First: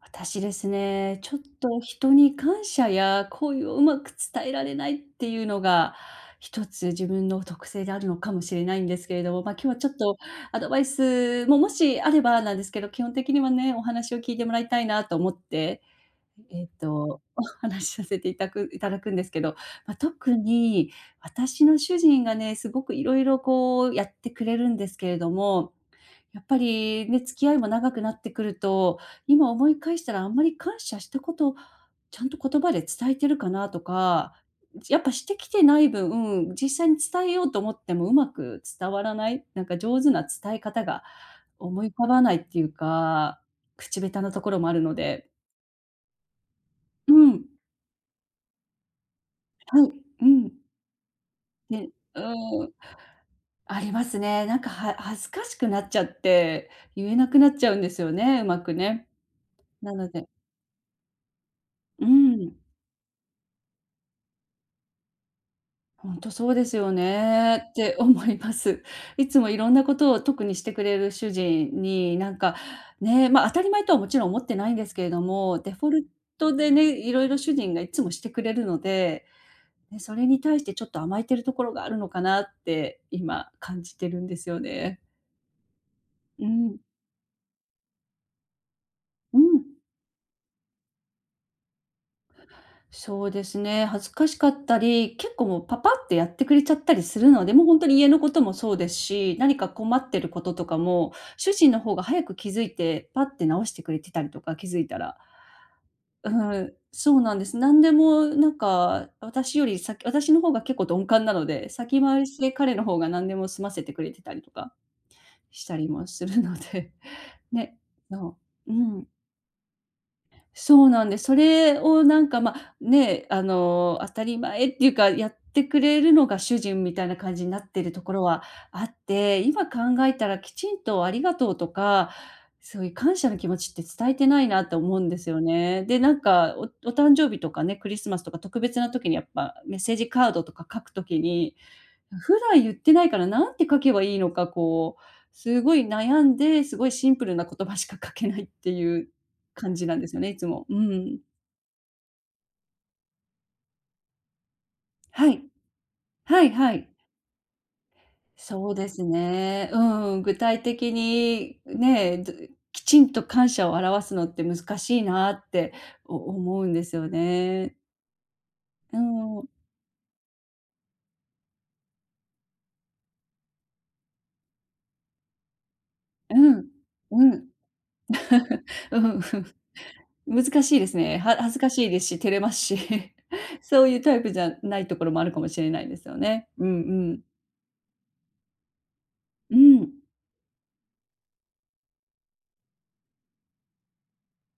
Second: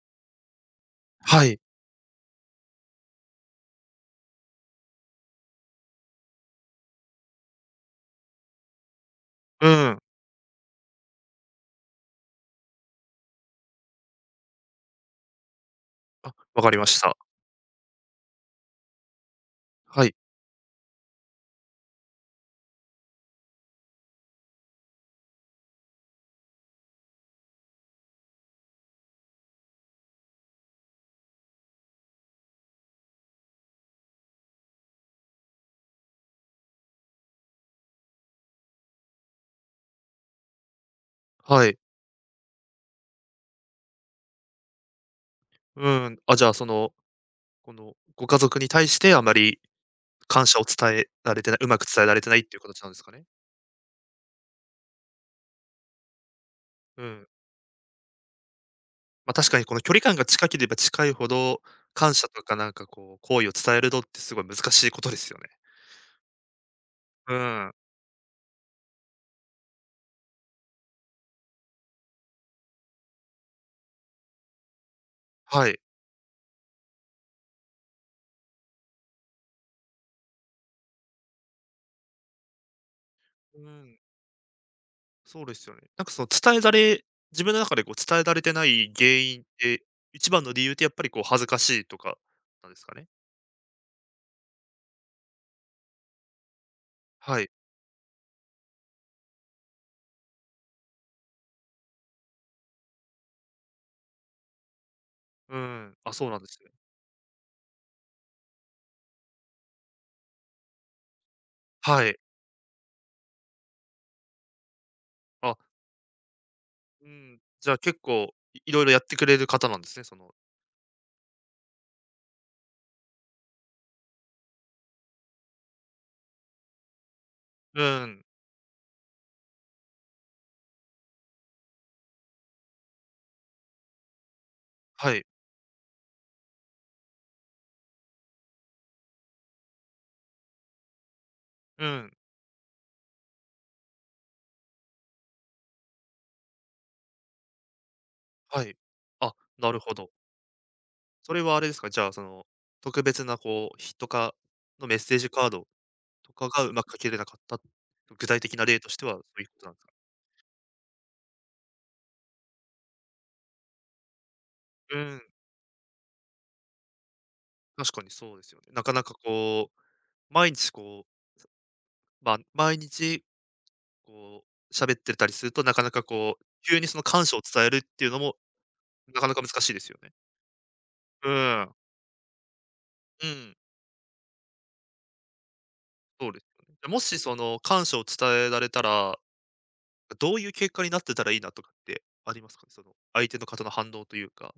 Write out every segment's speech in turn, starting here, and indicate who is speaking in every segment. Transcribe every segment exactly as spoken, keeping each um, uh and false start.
Speaker 1: 私ですね、ちょっ
Speaker 2: はい。
Speaker 1: と人に感謝や好意をうまく伝えられないっていうのが、一つ自分の特性であるのかもしれないんですけれども、まあ、今日
Speaker 2: う
Speaker 1: はちょっ
Speaker 2: ん、
Speaker 1: とアドバイスももしあればなんですけど、基本的にはね、お話を聞いてもらいたいなと思って
Speaker 2: わ
Speaker 1: えっ
Speaker 2: かりました。
Speaker 1: と、お話しさせていたくいただくんですけど、ま、
Speaker 2: はい、
Speaker 1: 特に私の主人がね、すごくいろいろこうやってくれるんですけれども、やっぱりね、付き合いも長くなってくると、今思い返したらあんまり感謝したこと、ちゃんと言葉で伝えてるかなとか、やっぱしてきてない分、実際に伝えようと思ってもうまく伝わらない、なんか上手な伝え方が
Speaker 2: はい。
Speaker 1: 思い浮かばないっていうか、口下手なところもあるので。
Speaker 2: うん。あ、じゃあ、その、
Speaker 1: うん。
Speaker 2: この、ご家族に対してあまり
Speaker 1: はい、う
Speaker 2: 感
Speaker 1: ん。
Speaker 2: 謝を伝えられてない、うまく
Speaker 1: ね、
Speaker 2: 伝えられてないっていう
Speaker 1: うん、
Speaker 2: 形なんですかね？
Speaker 1: ありますね。なんか、は恥ずかしくなっちゃって、
Speaker 2: う
Speaker 1: 言えな
Speaker 2: ん。
Speaker 1: くなっちゃうんですよね、うまくね。
Speaker 2: ま、あ確かにこの距
Speaker 1: な
Speaker 2: 離
Speaker 1: の
Speaker 2: 感が
Speaker 1: で、
Speaker 2: 近ければ近いほど、
Speaker 1: う
Speaker 2: 感謝と
Speaker 1: ん、
Speaker 2: かなんかこう、好意を伝えるのってすごい難しいことですよね。
Speaker 1: ほんとそうですよ
Speaker 2: う
Speaker 1: ね
Speaker 2: ん。
Speaker 1: って思います。いつもいろんなことを特にしてくれる主人に、なんか、ね、ま、当たり前とはもちろん思ってないんですけれども、
Speaker 2: は
Speaker 1: デ
Speaker 2: い。
Speaker 1: フォルトでね、いろいろ主人がいつもしてくれるので、ね、それに対してちょっと甘えてるところがあるのかなって今
Speaker 2: う
Speaker 1: 感じ
Speaker 2: ん、
Speaker 1: てるんですよね。
Speaker 2: そうですよね。なんかその
Speaker 1: う
Speaker 2: 伝えら
Speaker 1: ん、
Speaker 2: れ自分の中でこう伝えられてない原
Speaker 1: う
Speaker 2: 因っ
Speaker 1: ん。
Speaker 2: て、一番の理由ってやっぱりこう恥ずかしいとかなんですかね？
Speaker 1: そうですね、恥ずかしかったり、結構もうパパってやってくれちゃったりする
Speaker 2: は
Speaker 1: の
Speaker 2: い。
Speaker 1: で、もう本当に家のこともそうですし、何か困ってることとかも、主人の方が早く気づいて、パッて直してくれてたりとか、気づいたら。
Speaker 2: うん。あ、そう
Speaker 1: う
Speaker 2: なんですね。
Speaker 1: ん、そうなんです。何でもなんか、私より先私の方が結構鈍感なので、先
Speaker 2: はい。
Speaker 1: 回りして彼の方が何でも済ませてくれてたりとか
Speaker 2: あ
Speaker 1: したりもするので、
Speaker 2: うん、じゃあ
Speaker 1: ね、
Speaker 2: 結構、
Speaker 1: そ
Speaker 2: いい
Speaker 1: う、う
Speaker 2: ろいろやっ
Speaker 1: ん。
Speaker 2: てくれる方なんですね、その。
Speaker 1: そうなんです。それをなんか、ま、ね、あの、当たり前っていうか、やってくれるのが主人みたいな感じになっ
Speaker 2: う
Speaker 1: てるところ
Speaker 2: ん、
Speaker 1: はあって、今考えたらきちんとありがとうとか、そういう感謝の気持ちって伝えてないなと思うん
Speaker 2: は
Speaker 1: で
Speaker 2: い、
Speaker 1: すよね。で、なんか、おお誕生日とかね、クリスマスとか特別な時にやっぱメッセージカードとか書く時に
Speaker 2: うん、
Speaker 1: 普段言ってないから、なんて書けばいいのか、こう、すごい悩んで、すごいシンプルな言葉しか書けないっ
Speaker 2: は
Speaker 1: て
Speaker 2: い。
Speaker 1: いう
Speaker 2: あ、な
Speaker 1: 感
Speaker 2: る
Speaker 1: じ
Speaker 2: ほ
Speaker 1: なんで
Speaker 2: ど。
Speaker 1: すよね、いつも。うん。
Speaker 2: それはあれですか、じゃあその、特別なこう、日とかのメッセージ
Speaker 1: はい。
Speaker 2: カードと
Speaker 1: は
Speaker 2: か
Speaker 1: い
Speaker 2: がう
Speaker 1: は
Speaker 2: ま
Speaker 1: い。
Speaker 2: く書きれなかった、具体的な
Speaker 1: そう
Speaker 2: 例と
Speaker 1: で
Speaker 2: し
Speaker 1: す
Speaker 2: てはそういうこと
Speaker 1: ね。
Speaker 2: なん
Speaker 1: う
Speaker 2: ですか？
Speaker 1: ん、具体的にね、どきちんと感謝を表すのって難
Speaker 2: う
Speaker 1: しい
Speaker 2: ん、
Speaker 1: なってお思うんですよね。
Speaker 2: 確かにそうですよね。なか
Speaker 1: う
Speaker 2: なか
Speaker 1: ん、
Speaker 2: こう、毎日こう、まあ、毎日こう、喋ってたりすると、なかなか
Speaker 1: う
Speaker 2: こう、
Speaker 1: ん。
Speaker 2: 急にその
Speaker 1: う
Speaker 2: 感謝を
Speaker 1: ん。
Speaker 2: 伝えるっていうのも、
Speaker 1: う
Speaker 2: な
Speaker 1: ん。
Speaker 2: かなか難しいですよね。
Speaker 1: 難しいですね。
Speaker 2: う
Speaker 1: は恥ずか
Speaker 2: ん、
Speaker 1: しいですし、照れますし、
Speaker 2: う ん。
Speaker 1: そういうタイプじゃないところもあるかもしれないですよ
Speaker 2: そうです
Speaker 1: ね。
Speaker 2: よ
Speaker 1: うんう
Speaker 2: ね。じゃ、もし
Speaker 1: ん。
Speaker 2: その感謝を伝えられたら、
Speaker 1: うん。
Speaker 2: どういう結果になってたらいいなとかってありますかね？その、相手の方の反応というか。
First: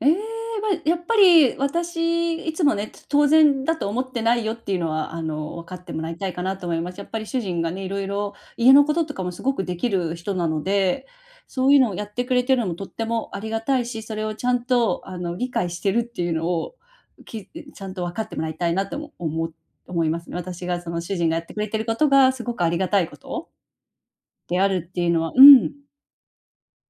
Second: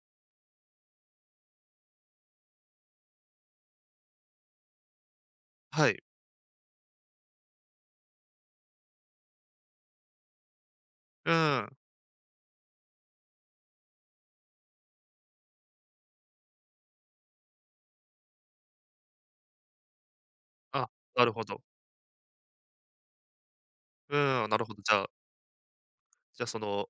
Speaker 1: ええ、ま、やっぱり私いつもね、つ当然だと思ってないよっていうのは、あの、分かっ
Speaker 2: は
Speaker 1: て
Speaker 2: い。
Speaker 1: もらいたいかなと思います。やっぱり主人がね、色々家のこととかもすごくできる人なので、
Speaker 2: う
Speaker 1: そう
Speaker 2: ん。
Speaker 1: いうのをやってくれてるのもとってもありがたいし、それをちゃんと、あの、理解してるっていうのを、きちゃんと分かってもらいたいなともおも思いますね。私が
Speaker 2: あ、
Speaker 1: その主
Speaker 2: な
Speaker 1: 人
Speaker 2: る
Speaker 1: がや
Speaker 2: ほ
Speaker 1: ってく
Speaker 2: ど。
Speaker 1: れてることがすごくありがたいこと
Speaker 2: うん、な
Speaker 1: で
Speaker 2: る
Speaker 1: あ
Speaker 2: ほど。
Speaker 1: るっ
Speaker 2: じゃ
Speaker 1: て
Speaker 2: あ
Speaker 1: いうのは、うん、
Speaker 2: じゃあその、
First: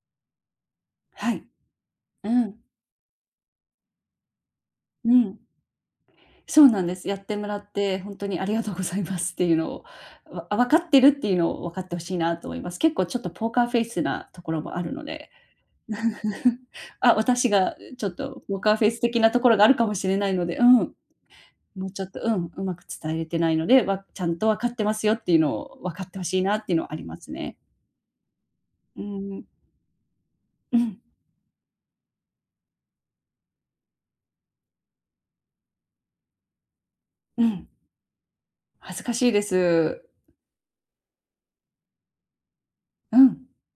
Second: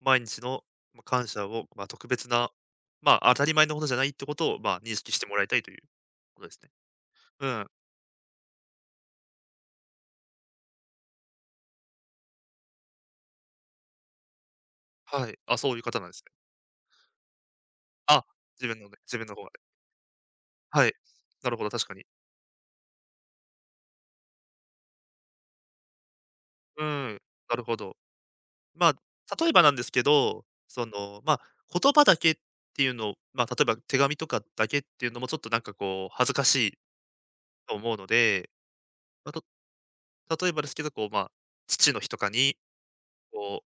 Speaker 2: 毎日の、ま、感
Speaker 1: はい。
Speaker 2: 謝を、まあ、特別
Speaker 1: う
Speaker 2: な、
Speaker 1: ん、
Speaker 2: まあ、当たり前のことじゃないってことを、まあ、認
Speaker 1: う
Speaker 2: 識しても
Speaker 1: ん。
Speaker 2: らいたいということです
Speaker 1: そう
Speaker 2: ね。
Speaker 1: なんです。やって
Speaker 2: う
Speaker 1: もら
Speaker 2: ん。
Speaker 1: って、本当にありがとうございますっていうのを、わ分かってるっていうのを分かってほしいなと思います。結構ちょっとポーカーフェイスなところもあるの
Speaker 2: は
Speaker 1: で。
Speaker 2: い。あ、そういう方なんですね。
Speaker 1: あ、私がちょっ
Speaker 2: あ、
Speaker 1: とポー
Speaker 2: 自
Speaker 1: カー
Speaker 2: 分
Speaker 1: フェ
Speaker 2: の
Speaker 1: イ
Speaker 2: ね
Speaker 1: ス
Speaker 2: 自
Speaker 1: 的
Speaker 2: 分
Speaker 1: な
Speaker 2: の
Speaker 1: と
Speaker 2: 方が
Speaker 1: ころが
Speaker 2: ね。
Speaker 1: あるかもしれないので、うん、
Speaker 2: はい。
Speaker 1: も
Speaker 2: なるほど、確
Speaker 1: う
Speaker 2: か
Speaker 1: ち
Speaker 2: に。
Speaker 1: ょっと、うん、うまく伝えれてないので、わちゃんと分かってますよっていうのを分かってほしいなっていう
Speaker 2: う
Speaker 1: のはありま
Speaker 2: ん、
Speaker 1: す
Speaker 2: な
Speaker 1: ね。
Speaker 2: るほど。まあ、
Speaker 1: うーん、
Speaker 2: 例えばなんですけど、
Speaker 1: う
Speaker 2: そ
Speaker 1: ん、
Speaker 2: の、まあ、言葉だけっていうのを、まあ、例えば手紙とかだけっていうのもちょっとなんかこう恥ずかしい
Speaker 1: うん、
Speaker 2: と思うので、
Speaker 1: 恥ずかし
Speaker 2: ま
Speaker 1: い
Speaker 2: あ、
Speaker 1: で
Speaker 2: と
Speaker 1: す。
Speaker 2: 例えばですけど、こう、まあ、父の日とかに、
Speaker 1: うん。
Speaker 2: こう、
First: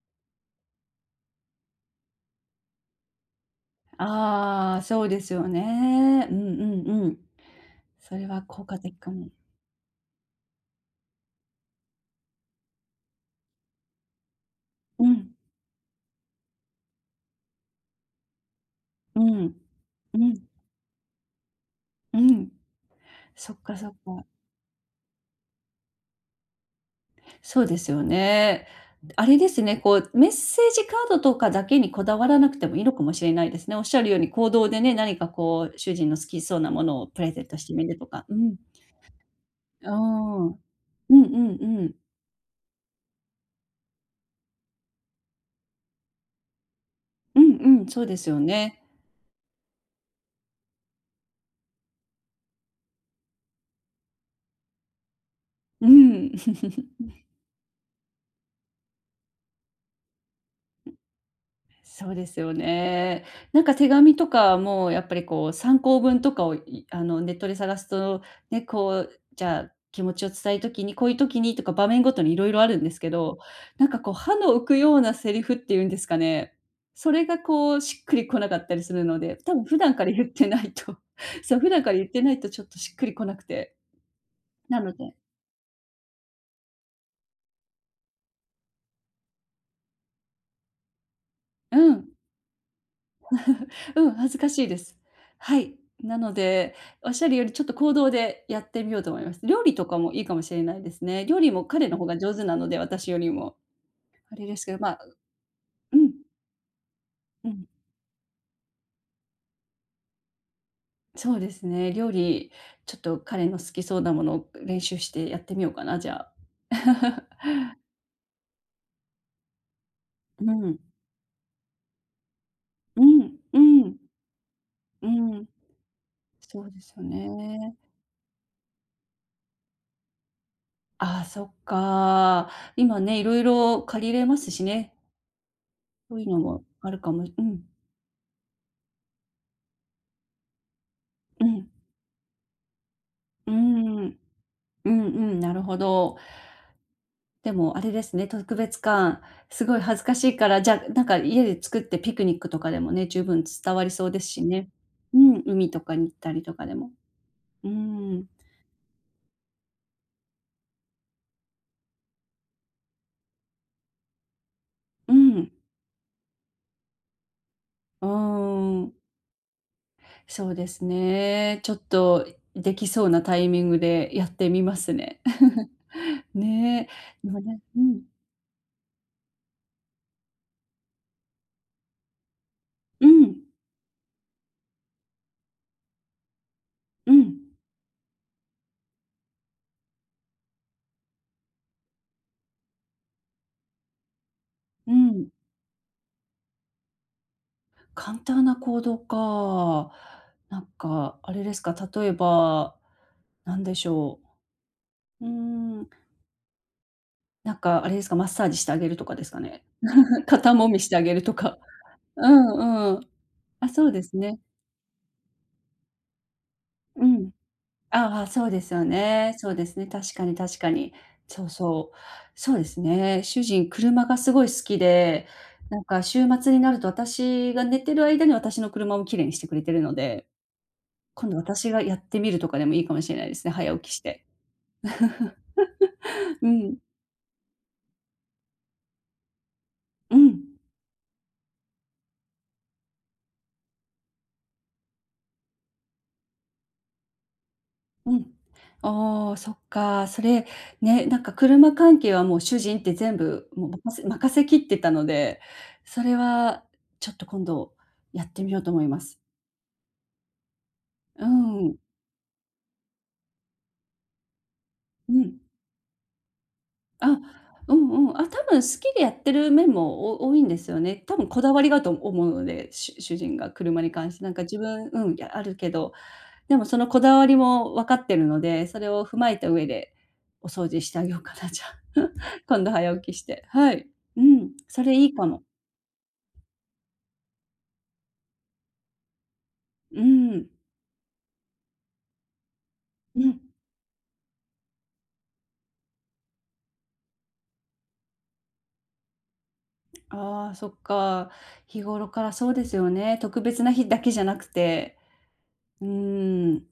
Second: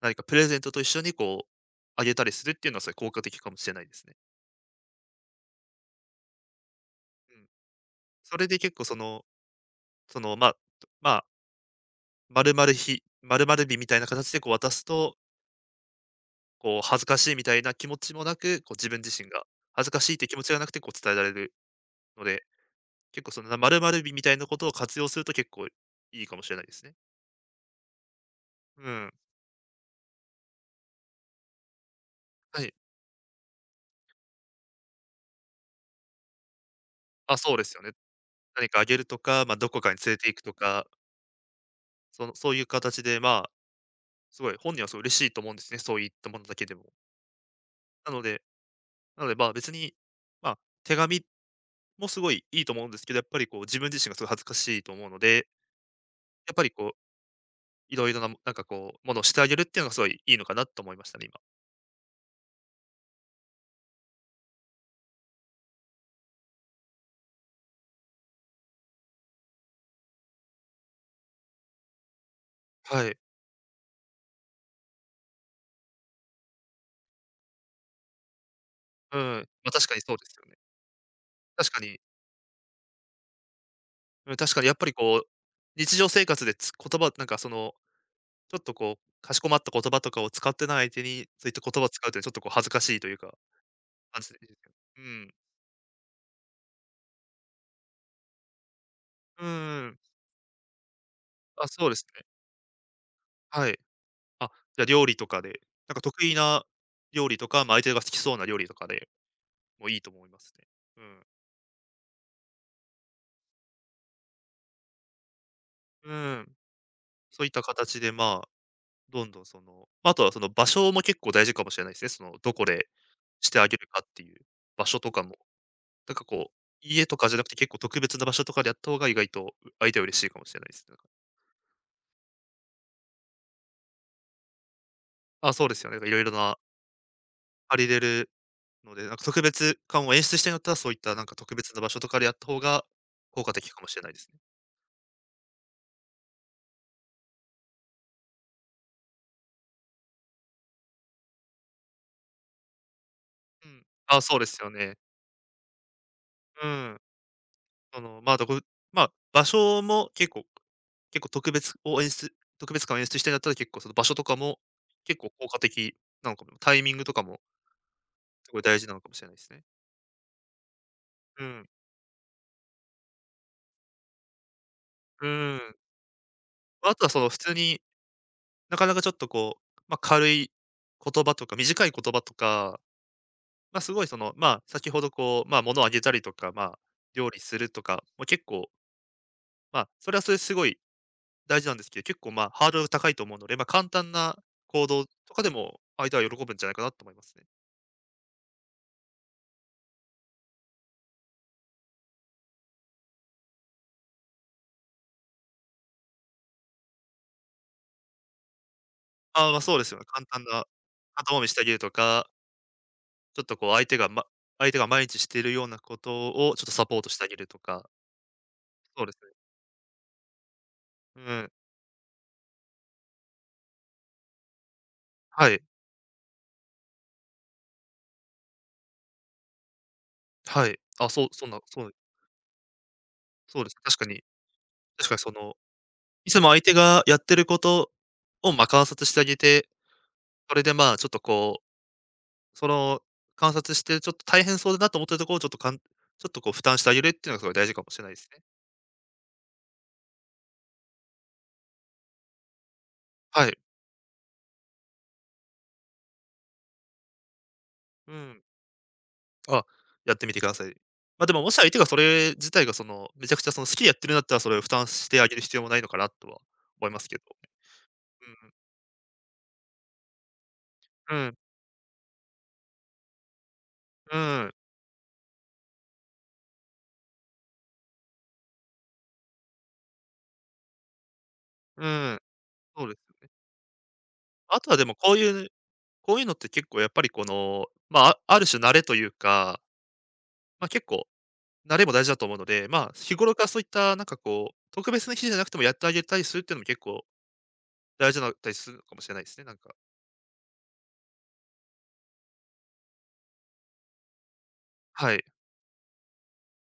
Speaker 2: 何かプレゼントと一緒にこうあげたりするっていうのは、それ効果的かもしれないですね。
Speaker 1: ああ、そうですよね。うんうんうん。
Speaker 2: うん。
Speaker 1: それ
Speaker 2: そ
Speaker 1: は
Speaker 2: れで
Speaker 1: 効
Speaker 2: 結
Speaker 1: 果
Speaker 2: 構
Speaker 1: 的
Speaker 2: そ
Speaker 1: か
Speaker 2: の、
Speaker 1: も。
Speaker 2: その、まあ、まあ、丸々日〇〇日みたいな形でこう渡す
Speaker 1: う
Speaker 2: と、
Speaker 1: ん、
Speaker 2: こう恥ずかしいみたいな気持ちもなく、こう自分自
Speaker 1: う
Speaker 2: 身が
Speaker 1: ん、
Speaker 2: 恥ずかしいっ
Speaker 1: う
Speaker 2: て気持
Speaker 1: ん、
Speaker 2: ちがなくてこう伝えられる
Speaker 1: う
Speaker 2: ので、
Speaker 1: ん。
Speaker 2: 結構そ
Speaker 1: そ
Speaker 2: の、
Speaker 1: っか
Speaker 2: 〇
Speaker 1: そっ
Speaker 2: 〇日み
Speaker 1: か。
Speaker 2: たいなことを活用すると結構いいかもしれないですね。
Speaker 1: そうですよね。
Speaker 2: うん。
Speaker 1: あれですね、こうメッセージカードとかだけにこだわらなく
Speaker 2: は
Speaker 1: て
Speaker 2: い。
Speaker 1: もいいのかもしれないですね。おっしゃるように行動でね、何かこう主人の好きそうなものをプレ
Speaker 2: あ、
Speaker 1: ゼン
Speaker 2: そう
Speaker 1: ト
Speaker 2: で
Speaker 1: して
Speaker 2: すよ
Speaker 1: み
Speaker 2: ね。
Speaker 1: るとか。うん。
Speaker 2: 何かあげるとか、まあ、どこ
Speaker 1: あ
Speaker 2: か
Speaker 1: あ。
Speaker 2: に連れて行くと
Speaker 1: うん
Speaker 2: か、
Speaker 1: うんうん。
Speaker 2: そのそういう形で、まあ、すごい本人はすごい嬉しいと思うんですね、そういったものだけでも。
Speaker 1: うんうん、そう
Speaker 2: な
Speaker 1: で
Speaker 2: の
Speaker 1: す
Speaker 2: で
Speaker 1: よね。
Speaker 2: なので、まあ、別に、まあ、手紙もすごいいいと思うんですけど、やっぱりこう自分自身がすごい恥ずかしいと思うので、
Speaker 1: うん。
Speaker 2: やっぱりこう、いろいろな、もなんかこう、ものをしてあげるっていうのがすごいいいのかなと思いましたね、今。
Speaker 1: そうですよね。なんか手紙とかもやっぱりこう参考文とかをいあのネットで探すと、ね、こうじゃあ気持ちを伝える時に、こういう時にとか場面ごとにいろいろあるんです
Speaker 2: は
Speaker 1: け
Speaker 2: い。
Speaker 1: ど、なんかこう歯の浮くようなセリフっていうんですかね、それがこうしっくりこなかったりする
Speaker 2: う
Speaker 1: ので、
Speaker 2: ん。
Speaker 1: 多分
Speaker 2: ま、
Speaker 1: 普
Speaker 2: 確か
Speaker 1: 段
Speaker 2: に
Speaker 1: から
Speaker 2: そうで
Speaker 1: 言っ
Speaker 2: すよ
Speaker 1: て
Speaker 2: ね。
Speaker 1: ないと。 そう、普
Speaker 2: 確か
Speaker 1: 段から
Speaker 2: に
Speaker 1: 言ってないとちょっとしっくりこなくて、
Speaker 2: うん、確かにやっ
Speaker 1: な
Speaker 2: ぱり
Speaker 1: ので、
Speaker 2: こう、日常生活でつ言葉なんかその、ちょっとこう、かしこまった言葉とかを使ってない相手に、そういった
Speaker 1: う
Speaker 2: 言葉を使
Speaker 1: ん。
Speaker 2: うというのはちょっとこう恥ずかしいというか、
Speaker 1: うん、
Speaker 2: 感じ
Speaker 1: 恥
Speaker 2: で。
Speaker 1: ずかしいです。
Speaker 2: うん。
Speaker 1: はい。なので、おっしゃるよりちょっと行動でやってみようと思います。
Speaker 2: うんうん
Speaker 1: 料理
Speaker 2: う
Speaker 1: と
Speaker 2: ん。
Speaker 1: かもいいかもしれないですね。料理も
Speaker 2: あ、そ
Speaker 1: 彼
Speaker 2: うで
Speaker 1: の
Speaker 2: す
Speaker 1: 方が
Speaker 2: ね。
Speaker 1: 上手なので、私よりも。
Speaker 2: はい。
Speaker 1: あれ
Speaker 2: あ、
Speaker 1: ですけど、
Speaker 2: じゃあ
Speaker 1: まあ、
Speaker 2: 料理とかで、なん
Speaker 1: う
Speaker 2: か
Speaker 1: ん、
Speaker 2: 得意な料理と
Speaker 1: う
Speaker 2: か、
Speaker 1: ん。
Speaker 2: まあ、相手が好きそうな料理とかでもいいと思いますね。うん。
Speaker 1: そうですね。料理、ちょっと彼の好きそうなものを練習してやってみようかな、じ
Speaker 2: う
Speaker 1: ゃあ。
Speaker 2: ん。そういった形で、まあ、どんどんその、まあとはその
Speaker 1: う
Speaker 2: 場
Speaker 1: ん、
Speaker 2: 所も結構大事かもしれないですね。その、どこで
Speaker 1: うん、
Speaker 2: し
Speaker 1: う
Speaker 2: てあげる
Speaker 1: ん、
Speaker 2: かっていう場所
Speaker 1: う
Speaker 2: とかも。
Speaker 1: ん。
Speaker 2: なんかこう、
Speaker 1: そうですよ
Speaker 2: 家とかじゃなくて結
Speaker 1: ね。
Speaker 2: 構特別な場所とかでやった方が意外と相手は嬉しいかもしれないですね。なんか、
Speaker 1: ああ、そっか。今ね、いろいろ借りれますしね。
Speaker 2: あ、そうですよね。なんかい
Speaker 1: そ
Speaker 2: ろ
Speaker 1: う
Speaker 2: い
Speaker 1: いう
Speaker 2: ろ
Speaker 1: の
Speaker 2: な
Speaker 1: もあるかも。うん、
Speaker 2: 借りれるので、なんか特別感を演出したいんだったら、そういったなんか
Speaker 1: う
Speaker 2: 特
Speaker 1: ん。
Speaker 2: 別な場所とかでやった方が効
Speaker 1: う
Speaker 2: 果
Speaker 1: ー
Speaker 2: 的かもしれない
Speaker 1: ん。
Speaker 2: ですね。
Speaker 1: うんうん、なるほど。でもあれですね、特別感、すごい恥ずかしいから、じゃあ、なんか家で作ってピクニックとかでもね、十分
Speaker 2: う
Speaker 1: 伝わ
Speaker 2: ん。
Speaker 1: りそう
Speaker 2: あ、
Speaker 1: です
Speaker 2: そう
Speaker 1: し
Speaker 2: ですよ
Speaker 1: ね。
Speaker 2: ね。
Speaker 1: うん、海とかに行ったりと
Speaker 2: う
Speaker 1: かでも。
Speaker 2: ん。
Speaker 1: う
Speaker 2: その、
Speaker 1: ん。
Speaker 2: まあ、どこまあ、場所も結構結構特別を演出特別感を演出したいんだったら、結構その場所とかも
Speaker 1: う
Speaker 2: 結構効
Speaker 1: ん。
Speaker 2: 果的なのかも。タイミングとかも
Speaker 1: うー
Speaker 2: すごい大事
Speaker 1: ん。
Speaker 2: なのかもしれないですね。
Speaker 1: そうです
Speaker 2: う
Speaker 1: ね。
Speaker 2: ん。
Speaker 1: ちょっとできそうなタイミングでやってみますね。
Speaker 2: うん。
Speaker 1: ねえ。
Speaker 2: まあとはその
Speaker 1: で
Speaker 2: 普
Speaker 1: も
Speaker 2: 通
Speaker 1: ね、
Speaker 2: に、
Speaker 1: うん。
Speaker 2: なかなかちょっとこう、まあ、軽い言葉とか、短い言葉とか、
Speaker 1: うん。
Speaker 2: まあ、すごいその、まあ、先ほどこう、まあ、物をあげたりとか、まあ、
Speaker 1: う
Speaker 2: 料理
Speaker 1: ん。
Speaker 2: するとか、まあ、結構、まあ、それはそれですごい大事なんですけど、結構、まあ、ハードル高いと思うので、まあ、簡単な行
Speaker 1: う
Speaker 2: 動
Speaker 1: ん。
Speaker 2: とかでも、相手は喜ぶんじゃないかなと思いますね。
Speaker 1: 簡単な行動か。なんか、あれですか、例えば、なんでしょう。うーん、なんかあれですか、マッサージしてあげるとかですか
Speaker 2: ああ、まあ、
Speaker 1: ね。
Speaker 2: そうですよね。簡 単
Speaker 1: 肩
Speaker 2: な、
Speaker 1: 揉みしてあげる
Speaker 2: 肩
Speaker 1: と
Speaker 2: 揉みし
Speaker 1: か。
Speaker 2: てあげるとか、
Speaker 1: うんうん。
Speaker 2: ちょっとこ
Speaker 1: あ、
Speaker 2: う相
Speaker 1: そう
Speaker 2: 手
Speaker 1: で
Speaker 2: が、
Speaker 1: す
Speaker 2: ま
Speaker 1: ね。
Speaker 2: 相手が毎日しているようなことをちょっとサポー
Speaker 1: う
Speaker 2: トしてあ
Speaker 1: ん。
Speaker 2: げるとか、
Speaker 1: ああ、そうですよ
Speaker 2: そうですね。
Speaker 1: ね。そうですね、確かに確かに。
Speaker 2: う
Speaker 1: そう
Speaker 2: ん。
Speaker 1: そう。そうですね。主人、車がすごい好きで、
Speaker 2: はい。
Speaker 1: なんか週末になると私が寝てる間に私の車をきれいにしてくれてるので、
Speaker 2: はい。あ、そう、
Speaker 1: 今度
Speaker 2: そんな、
Speaker 1: 私が
Speaker 2: そう
Speaker 1: やってみるとかでもいいかもしれないですね、
Speaker 2: そうで
Speaker 1: 早
Speaker 2: す。
Speaker 1: 起きし
Speaker 2: 確かに。
Speaker 1: て。
Speaker 2: 確かにその、いつ
Speaker 1: う
Speaker 2: も相手
Speaker 1: ん、
Speaker 2: がやってることを、まあ、観察してあげて、
Speaker 1: うん、
Speaker 2: それでまあ、ちょっとこう、その観察して、ちょっと大変そうだなと思ってるところをちょっとかんちょっとこう負担してあげるっていうのがすごい大事かもしれない
Speaker 1: う
Speaker 2: で
Speaker 1: ん。
Speaker 2: すね。
Speaker 1: ああ、そっか。それ、ね、なんか車関係はもう主人って全
Speaker 2: は
Speaker 1: 部、
Speaker 2: い。
Speaker 1: もう任せ任せきってたので、それはちょっと今度
Speaker 2: う
Speaker 1: やっ
Speaker 2: ん。
Speaker 1: てみようと思います。
Speaker 2: あ、やってみてください。ま、
Speaker 1: う
Speaker 2: でも、もし相
Speaker 1: ん、
Speaker 2: 手がそれ自体がその、めちゃくちゃその好きでやってるんだったら、それを負担し
Speaker 1: う
Speaker 2: てあげ
Speaker 1: ん。
Speaker 2: る必要もないのかなとは思いますけ
Speaker 1: あ、
Speaker 2: ど。
Speaker 1: うんうん。
Speaker 2: う
Speaker 1: あ、多分好きでやってる面もお多いんですよね。
Speaker 2: ん
Speaker 1: 多
Speaker 2: う
Speaker 1: 分
Speaker 2: ん。
Speaker 1: こだわりがあると思うので、しゅ主人が車に関
Speaker 2: う
Speaker 1: し
Speaker 2: ん、
Speaker 1: て、なんか
Speaker 2: うん、
Speaker 1: 自分、うん、いや、あるけど、でもそのこだわりも分かってるので、それを踏まえた上でお掃除してあげようかな、じゃあ。今度
Speaker 2: そうで
Speaker 1: 早
Speaker 2: す
Speaker 1: 起
Speaker 2: よ
Speaker 1: きし
Speaker 2: ね。
Speaker 1: て。はい。うん、
Speaker 2: あとは
Speaker 1: そ
Speaker 2: でも
Speaker 1: れい
Speaker 2: こ
Speaker 1: い
Speaker 2: う
Speaker 1: かも。
Speaker 2: いうこういうのって結構やっぱりこの、まあ、あある種慣れというか、
Speaker 1: うん。
Speaker 2: まあ、結構、慣れも大事だと思うので、まあ、日
Speaker 1: う
Speaker 2: 頃
Speaker 1: ん。
Speaker 2: からそういったなんかこう、特別な日じゃなくてもやってあげたりするっていうのも結構大事だったりするのかもしれないですね、なんか。
Speaker 1: ああ、そっか。日頃からそうですよね。特別な日だけじゃなくて。
Speaker 2: はい。
Speaker 1: うん。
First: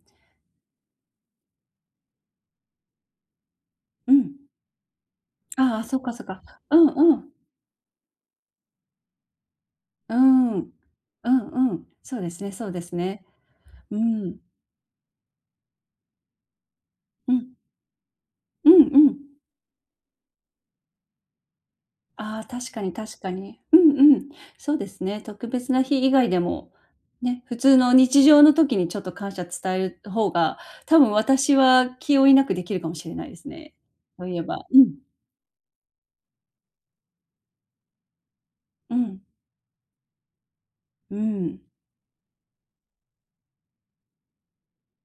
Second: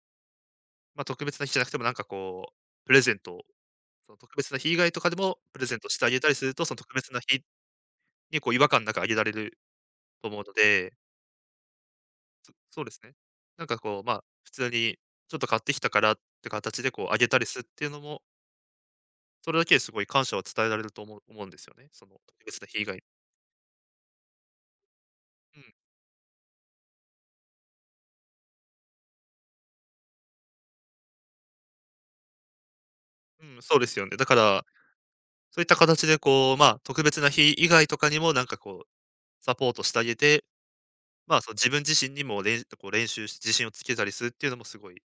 Speaker 2: まあ、特別な日じゃなくてもなんかこう、プレゼントを、
Speaker 1: う
Speaker 2: その
Speaker 1: ん。
Speaker 2: 特別な日以外とかでもプレゼ
Speaker 1: あ
Speaker 2: ン
Speaker 1: あ、
Speaker 2: トし
Speaker 1: そっ
Speaker 2: てあ
Speaker 1: か
Speaker 2: げ
Speaker 1: そっ
Speaker 2: たり
Speaker 1: か。
Speaker 2: すると、そ
Speaker 1: う
Speaker 2: の
Speaker 1: ん
Speaker 2: 特別
Speaker 1: う
Speaker 2: な
Speaker 1: ん。
Speaker 2: 日にこう違和感なくあげられる
Speaker 1: う
Speaker 2: と思うの
Speaker 1: ん。うん
Speaker 2: で、
Speaker 1: うん。そうです
Speaker 2: そ
Speaker 1: ねそうで
Speaker 2: そうで
Speaker 1: す
Speaker 2: すね。
Speaker 1: ね。
Speaker 2: なんか
Speaker 1: う
Speaker 2: こう、まあ、
Speaker 1: ん。
Speaker 2: 普通にちょっと買ってきたからって形でこうあげ
Speaker 1: う
Speaker 2: たり
Speaker 1: ん。
Speaker 2: するっていうのも、
Speaker 1: うんうん。
Speaker 2: それだけですごい感謝を伝えられると思う思うんですよね、その
Speaker 1: あ
Speaker 2: 特
Speaker 1: あ、
Speaker 2: 別な
Speaker 1: 確
Speaker 2: 日
Speaker 1: か
Speaker 2: 以
Speaker 1: に
Speaker 2: 外。
Speaker 1: 確かに。うんうん。そうですね。特別
Speaker 2: う
Speaker 1: な日以外でも、ね、普通の日常の時にちょっと感謝伝える方が、多分私は気負いなくできるかもしれないです
Speaker 2: ん、うん、
Speaker 1: ね。
Speaker 2: そうですよね。
Speaker 1: そ
Speaker 2: だ
Speaker 1: う
Speaker 2: か
Speaker 1: いえ
Speaker 2: ら
Speaker 1: ば。うん。
Speaker 2: そういった形でこう、まあ、特別な日以外とかにもなんかこう、
Speaker 1: うん。
Speaker 2: サポートしてあげて、
Speaker 1: う
Speaker 2: まあ、その
Speaker 1: ん。
Speaker 2: 自分自身にも練こう練習して自信をつけたりするっていうのもすごい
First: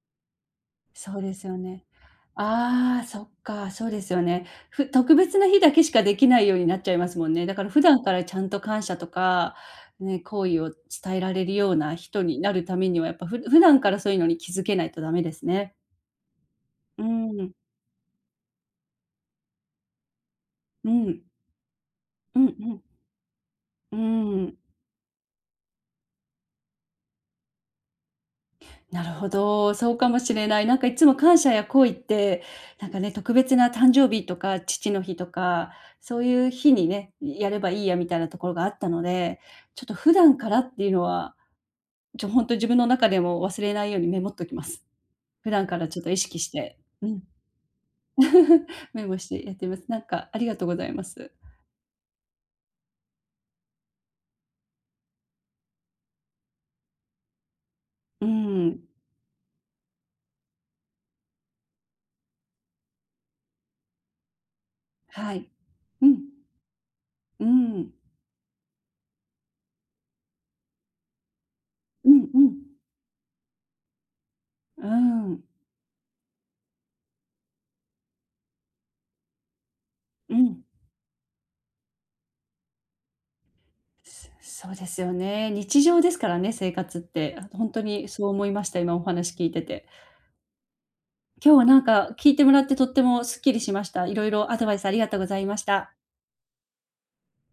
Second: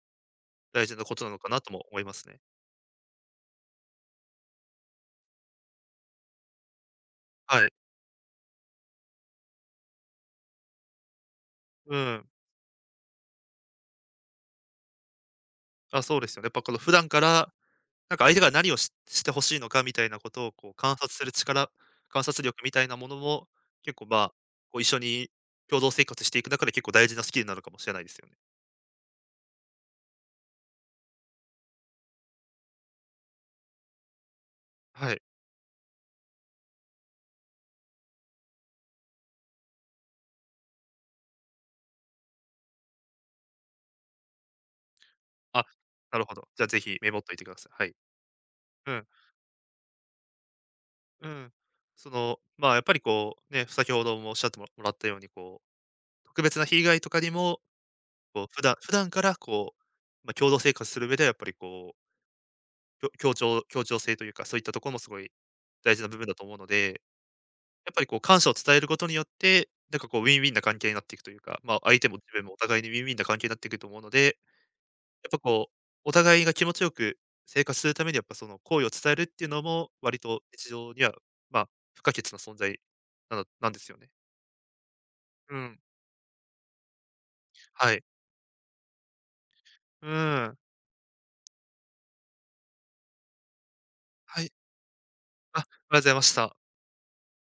Speaker 2: 大事なこ
Speaker 1: そう
Speaker 2: とな
Speaker 1: で
Speaker 2: の
Speaker 1: す
Speaker 2: か
Speaker 1: よ
Speaker 2: なとも
Speaker 1: ね。
Speaker 2: 思いますね。
Speaker 1: ああ、そっか、そうですよね。ふ特別な日だけしかできないようになっちゃいますもんね。だか
Speaker 2: は
Speaker 1: ら
Speaker 2: い。
Speaker 1: 普段からちゃんと感謝とか、ね、好意を伝えられるよう
Speaker 2: う
Speaker 1: な人
Speaker 2: ん。
Speaker 1: になるためには、やっぱふ普段からそういうのに気づけないとダメですね。
Speaker 2: あ、そうですよね。やっぱこの普
Speaker 1: う
Speaker 2: 段か
Speaker 1: ー
Speaker 2: ら、
Speaker 1: ん、
Speaker 2: なんか相手が何をししてほしいのかみたいなことをこう
Speaker 1: う
Speaker 2: 観察
Speaker 1: ん、
Speaker 2: する力、観
Speaker 1: う
Speaker 2: 察
Speaker 1: んう
Speaker 2: 力み
Speaker 1: ん、
Speaker 2: たいなものも、結
Speaker 1: う
Speaker 2: 構まあ、
Speaker 1: ん。
Speaker 2: こう一緒に共同生活していく中で結構大事なスキルなのかもしれないですよね。
Speaker 1: なるほど、そうかもしれない。なんかいつも感謝や恋って、なんかね、特別な誕生日とか父の
Speaker 2: は
Speaker 1: 日
Speaker 2: い。
Speaker 1: とか、そういう日にね、やればいいやみたいなところがあったので、ちょっと普段からっていうのは、ちょほんと自分の中でも忘れないようにメモっときます。普
Speaker 2: あ、
Speaker 1: 段からちょっと意
Speaker 2: なるほ
Speaker 1: 識
Speaker 2: ど。
Speaker 1: し
Speaker 2: じゃあ
Speaker 1: て、
Speaker 2: ぜひ
Speaker 1: う
Speaker 2: メモ
Speaker 1: ん。
Speaker 2: っといてください。はい。う
Speaker 1: メ
Speaker 2: ん。
Speaker 1: モしてやってます。なんかありがとうございま
Speaker 2: う
Speaker 1: す。
Speaker 2: ん。その、まあ、やっぱりこう、ね、先ほどもおっしゃってももらったように、こう、特別な被害とかにも、
Speaker 1: う
Speaker 2: こう、普段
Speaker 1: ん、
Speaker 2: 普段からこう、まあ、共同生活する上ではやっぱりこう、きょ協調協調性というか、そういったところもすごい
Speaker 1: はい。
Speaker 2: 大事
Speaker 1: う
Speaker 2: な部
Speaker 1: ん、
Speaker 2: 分だと思うので、
Speaker 1: う
Speaker 2: や
Speaker 1: ん、
Speaker 2: っぱりこう感謝を伝えることによって、なんかこうウィンウィンな関係になっていくというか、まあ、相手
Speaker 1: う
Speaker 2: も自
Speaker 1: んう
Speaker 2: 分も
Speaker 1: ん、
Speaker 2: お互いにウィンウィンな関係になっていくと思うので、やっ
Speaker 1: う
Speaker 2: ぱ
Speaker 1: ん、
Speaker 2: こう、お互いが気持ちよく生活するためにやっぱその好意を伝えるっていうのも、割
Speaker 1: う
Speaker 2: と
Speaker 1: ん。
Speaker 2: 日常には、まあ、不可欠な存在なのなんですよね。
Speaker 1: そそうですよね。
Speaker 2: うん、
Speaker 1: 日常ですからね、生活って。あ、当
Speaker 2: はい。
Speaker 1: にそう思いました、今お話聞いてて。
Speaker 2: うん。
Speaker 1: 今日はなんか聞いてもらってとってもすっきりしました。いろい
Speaker 2: はい。
Speaker 1: ろアドバイスありがとうございま
Speaker 2: あ、ありが
Speaker 1: し
Speaker 2: とう
Speaker 1: た。
Speaker 2: ございました。